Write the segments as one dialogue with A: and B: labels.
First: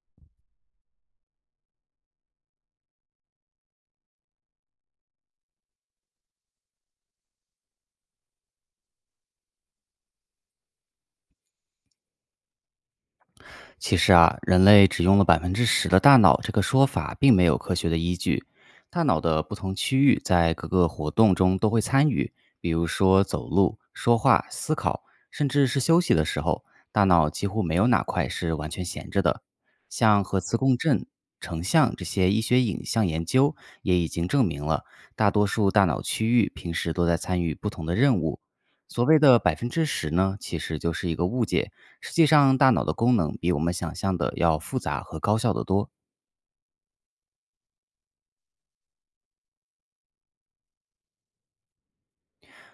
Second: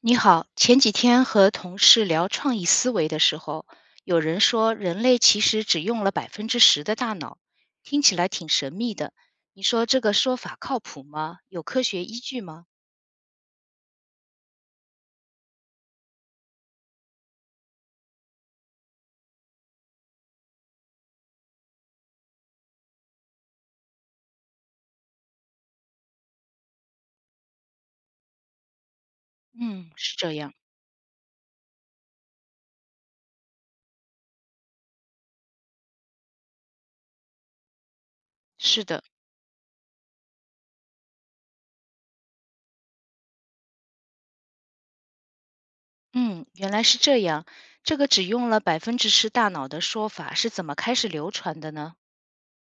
A: 你好，前几天和同事聊创意思维的时候，有人说人类其实只用了百分之十的大脑，听起来挺神秘的。你说这个说法靠谱吗？有科学依据吗？
B: 其实啊，人类只用了百分之十的大脑这个说法，并没有科学的依据。大脑的不同区域在各个活动中都会参与，比如说走路、说话、思考，甚至是休息的时候，大脑几乎没有哪块是完全闲着的。
A: 嗯，是
B: 像
A: 这
B: 核
A: 样，
B: 磁共振、成像这些医学影像研究也已经证明了，大多数大脑区域平时都在参与不同的任务。
A: 是的，
B: 所谓的百分之十呢，其实就是一个误解。实际上，大脑的功能比我们想象的要复杂和高效得多。
A: 嗯，原来是这样。这个只用了百分之十大脑的说法是怎么开始流传的呢？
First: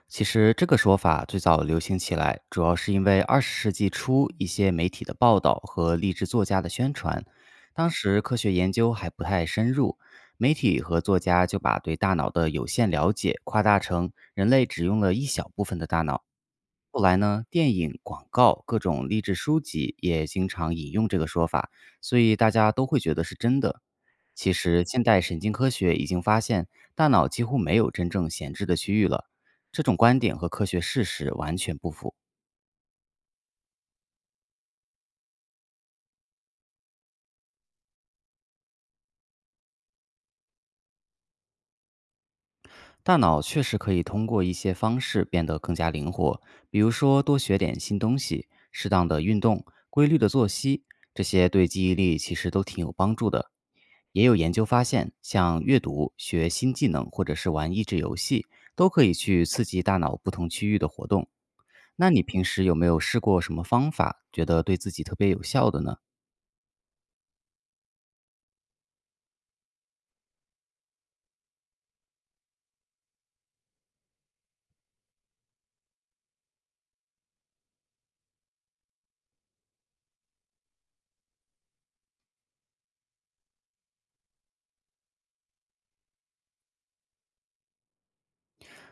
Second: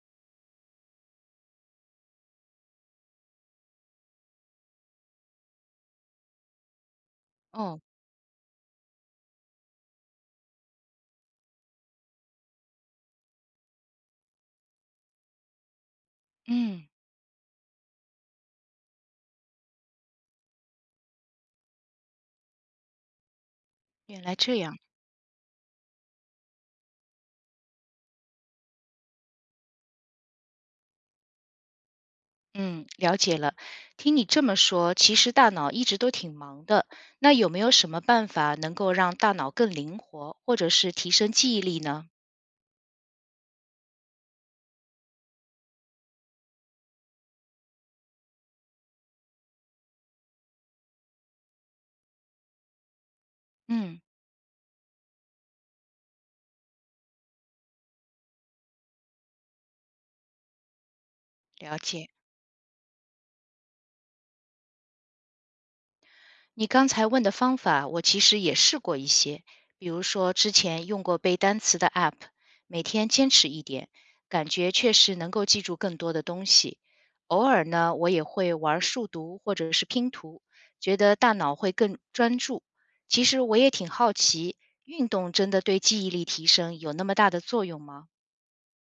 B: 其实，这个说法最早流行起来，主要是因为20世纪初一些媒体的报道和励志作家的宣传。
A: 哦，
B: 当时科学研究还不太深入，媒体和作家就把对大脑的有限了解夸大成人类只用了一小部分的大脑。
A: 嗯，
B: 后来呢，电影、广告、各种励志书籍也经常引用这个说法，所以大家都会觉得是真的。
A: 原来
B: 其
A: 这样。
B: 实，现代神经科学已经发现，大脑几乎没有真正闲置的区域了。这种观点和科学事实完全不符。
A: 嗯，了解了。听你这么说，其实大脑一直都挺忙的。那有没有什么办法能够让大脑更灵活，或者是提升记忆力呢？
B: 大脑确实可以通过一些方式变得更加灵活，比如说多学点新东西、适当的运动、规律的作息，这些对记忆力其实都挺有帮助的。
A: 嗯，
B: 也有研究发现，像阅读、学新技能或者是玩益智游戏，都可以去刺激大脑不同区域的活动。
A: 了解。
B: 那你平时有没有试过什么方法，觉得对自己特别有效的呢？
A: 你刚才问的方法，我其实也试过一些，比如说之前用过背单词的 App，每天坚持一点，感觉确实能够记住更多的东西。偶尔呢，我也会玩数独或者是拼图，觉得大脑会更专注。其实我也挺好奇，运动真的对记忆力提升有那么大的作用吗？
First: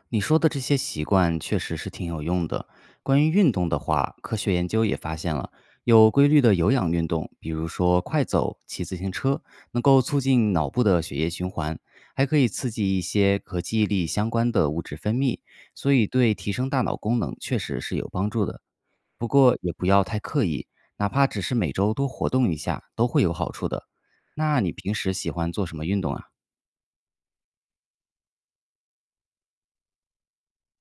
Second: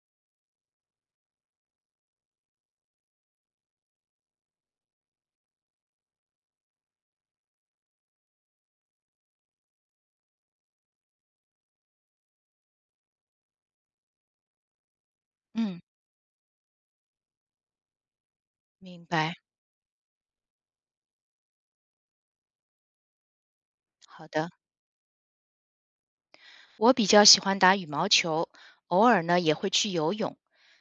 B: 你说的这些习惯确实是挺有用的。关于运动的话，科学研究也发现了，有规律的有氧运动，比如说快走、骑自行车，能够促进脑部的血液循环，还可以刺激一些和记忆力相关的物质分泌，
A: 嗯，
B: 所以对提升大脑功能确实是有帮助的。
A: 明
B: 不
A: 白。
B: 过也不要太刻意，哪怕只是每周多活动一下，都会有好处的。
A: 好的。
B: 那你平时喜欢做什么运动啊？
A: 我比较喜欢打羽毛球，偶尔呢也会去游泳。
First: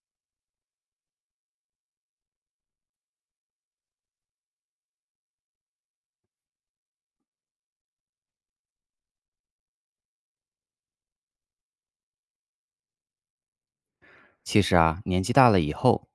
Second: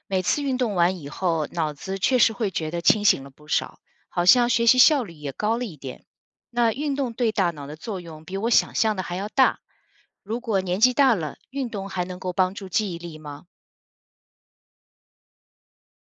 A: 每次运动完以后，脑子确实会觉得清醒了不少，好像学习效率也高了一点。那运动对大脑的作用比我想象的还要大。如果年纪大了，运动还能够帮助记忆力吗？
B: 其实啊，年纪大了以后，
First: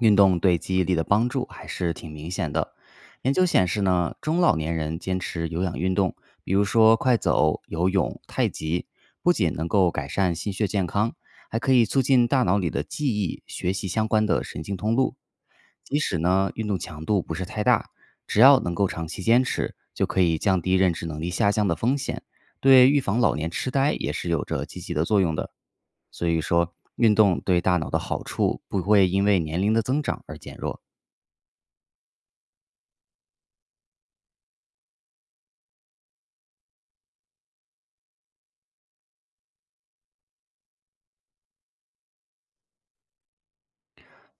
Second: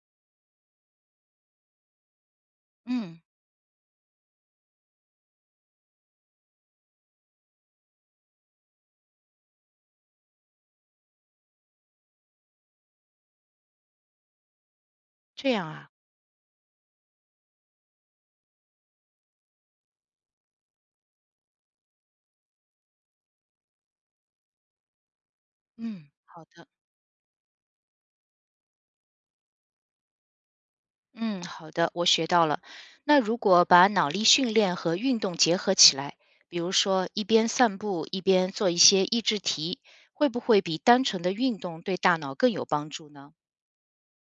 B: 运动对记忆力的帮助还是挺明显的。
A: 嗯，
B: 研究显示呢，中老年人坚持有氧运动，比如说快走、游泳、太极，不仅能够改善心血健康，还可以促进大脑里的记忆、学习相关的神经通路。
A: 这样啊，
B: 即使呢运动强度不是太大，只要能够长期坚持，就可以降低认知能力下降的风险，对预防老年痴呆也是有着积极的作用的。
A: 嗯，
B: 所以
A: 好的。
B: 说，运动对大脑的好处不会因为年龄的增长而减弱。
A: 嗯，好的，我学到了。那如果把脑力训练和运动结合起来，比如说一边散步一边做一些益智题，会不会比单纯的运动对大脑更有帮助呢？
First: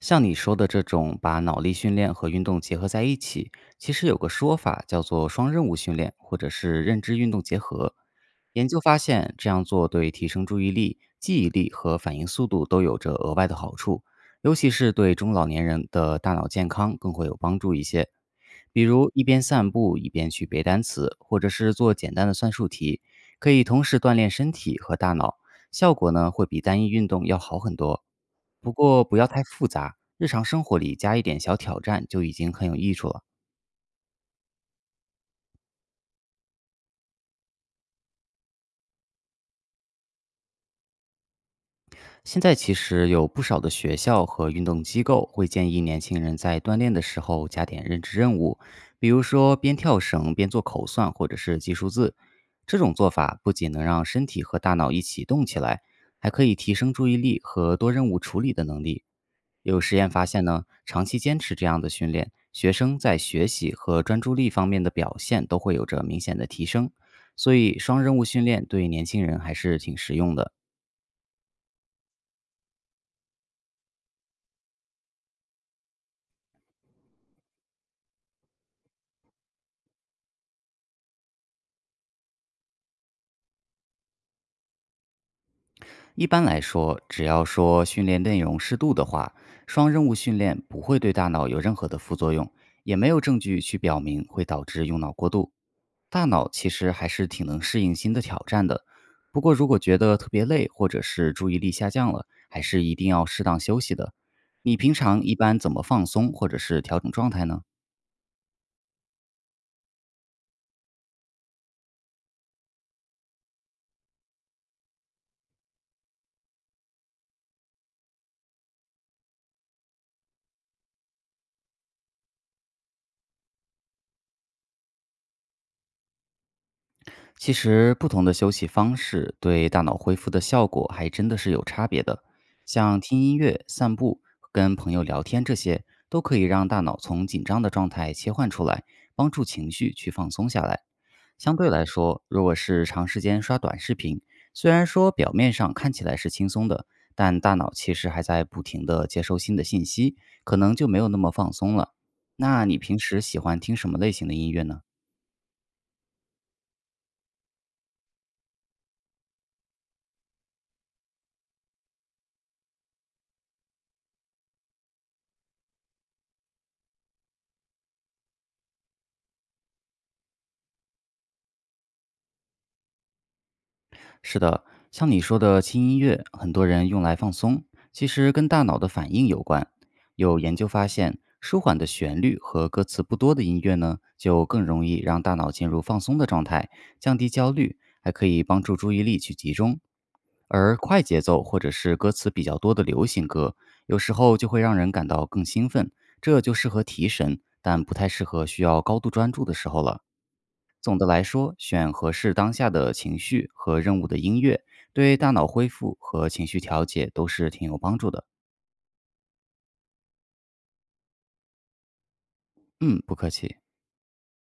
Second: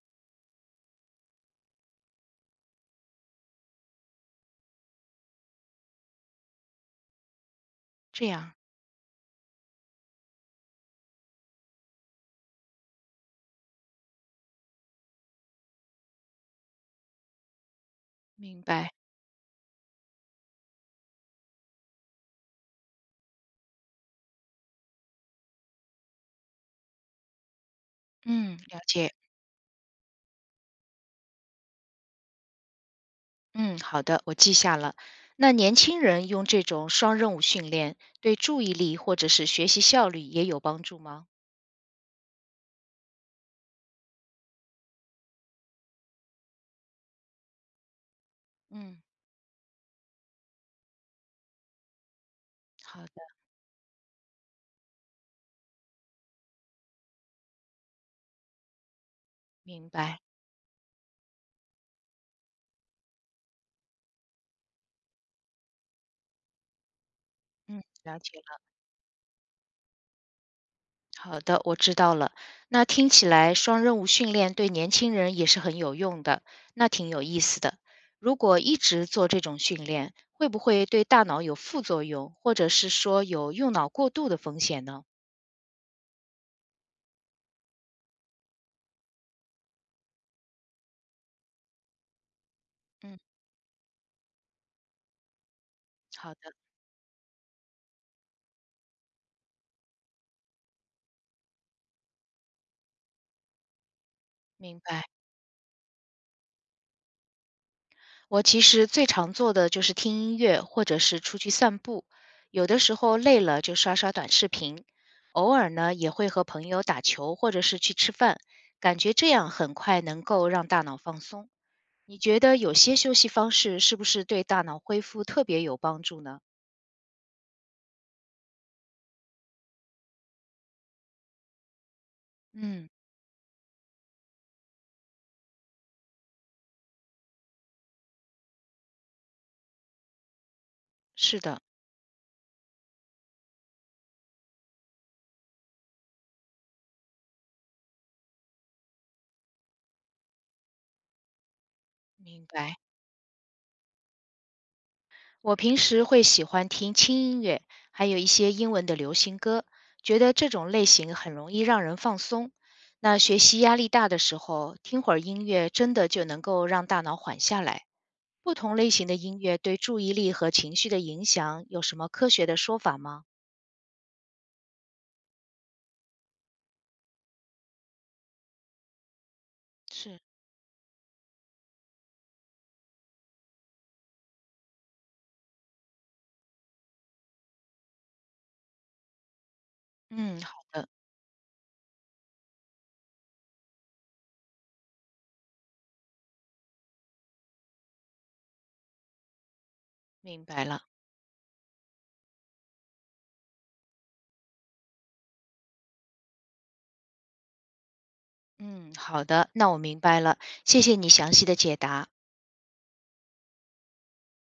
B: 像你说的这种把脑力训练和运动结合在一起，其实有个说法叫做双任务训练，或者是认知运动结合。
A: 这样，
B: 研究发现，这样做对提升注意力、记忆力和反应速度都有着额外的好处，尤其是对中老年人的大脑健康更会有帮助一些。
A: 明
B: 比
A: 白。
B: 如一边散步一边去背单词，或者是做简单的算术题，可以同时锻炼身体和大脑，效果呢会比单一运动要好很多。
A: 嗯，
B: 不
A: 了
B: 过
A: 解。
B: 不要太复杂，日常生活里加一点小挑战就已经很有益处了。
A: 嗯，好的，我记下了。那年轻人用这种双任务训练，对注意力或者是学习效率也有帮助吗？
B: 现在其实有不少的学校和运动机构会建议年轻人在锻炼的时候加点认知任务，
A: 嗯，
B: 比如说边跳绳边做口算或者是记数字。这种
A: 好
B: 做
A: 的，
B: 法不仅能让身体和大脑一起动起来，还可以提升注意力和多任务处理的能力。有
A: 明
B: 实验
A: 白。
B: 发现呢，长期坚持这样的训练，学生在学习和专注力方面的表现都会有着明显的提升。所以，
A: 嗯，
B: 双任
A: 了
B: 务
A: 解
B: 训
A: 了。
B: 练对年轻人还是挺实用的。
A: 好的，我知道了。那听起来双任务训练对年轻人也是很有用的，那挺有意思的。如果一直做这种训练，会不会对大脑有副作用，或者是说有用脑过度的风险呢？
B: 一般来说，只要说训练内容适度的话，双任务训练不会对大脑有任何的副作用，也没
A: 嗯，
B: 有证据去表明会导致用脑过度。大
A: 好
B: 脑
A: 的，
B: 其实还是挺能适应新的挑战的，不过如果觉得特别累或者是注意力下降了，还是一定要适当休息的。你
A: 明
B: 平
A: 白。
B: 常一般怎么放松或者是调整状态呢？
A: 我其实最常做的就是听音乐，或者是出去散步。有的时候累了就刷刷短视频，偶尔呢也会和朋友打球，或者是去吃饭。感觉这样很快能够让大脑放松。你觉得有些休息方式是不是对大脑恢复特别有帮助呢？
B: 其实，不同的休息方式对大脑恢复的效果还真的是有差别的。
A: 嗯，
B: 像听音乐、散步、跟朋友聊天这些，都可以让大脑从紧张的状态切换出来，帮助情绪去放松下来。
A: 是
B: 相
A: 的，
B: 对来说，如果是长时间刷短视频，虽然说表面上看起来是轻松的，但大脑其实还在不停的接收新的信息，可能就没有那么放松了。
A: 明
B: 那
A: 白。
B: 你平时喜欢听什么类型的音乐呢？
A: 我平时会喜欢听轻音乐，还有一些英文的流行歌，觉得这种类型很容易让人放松。那学习压力大的时候，听会儿音乐真的就能够让大脑缓下来。不同类型的音乐对注意力和情绪的影响有什么科学的说法吗？
B: 是的，像你说的轻音乐，很多人用来放松，其实跟大脑的反应有关。
A: 是。
B: 有研究发现，舒缓的旋律和歌词不多的音乐呢，就更容易让大脑进入放松的状态，降低焦虑，还可以帮助注意力去集中。
A: 嗯，好
B: 而
A: 的，
B: 快节奏或者是歌词比较多的流行歌，有时候就会让人感到更兴奋，这就适合提神，但不太适合需要高度专注的时候了。
A: 明白了。
B: 总的来说，选合适当下的情绪和任务的音乐，对大脑恢复和情绪调节都是挺有帮助的。
A: 嗯，好的，那我明白了，谢谢你详细的解答。
B: 嗯，不客气。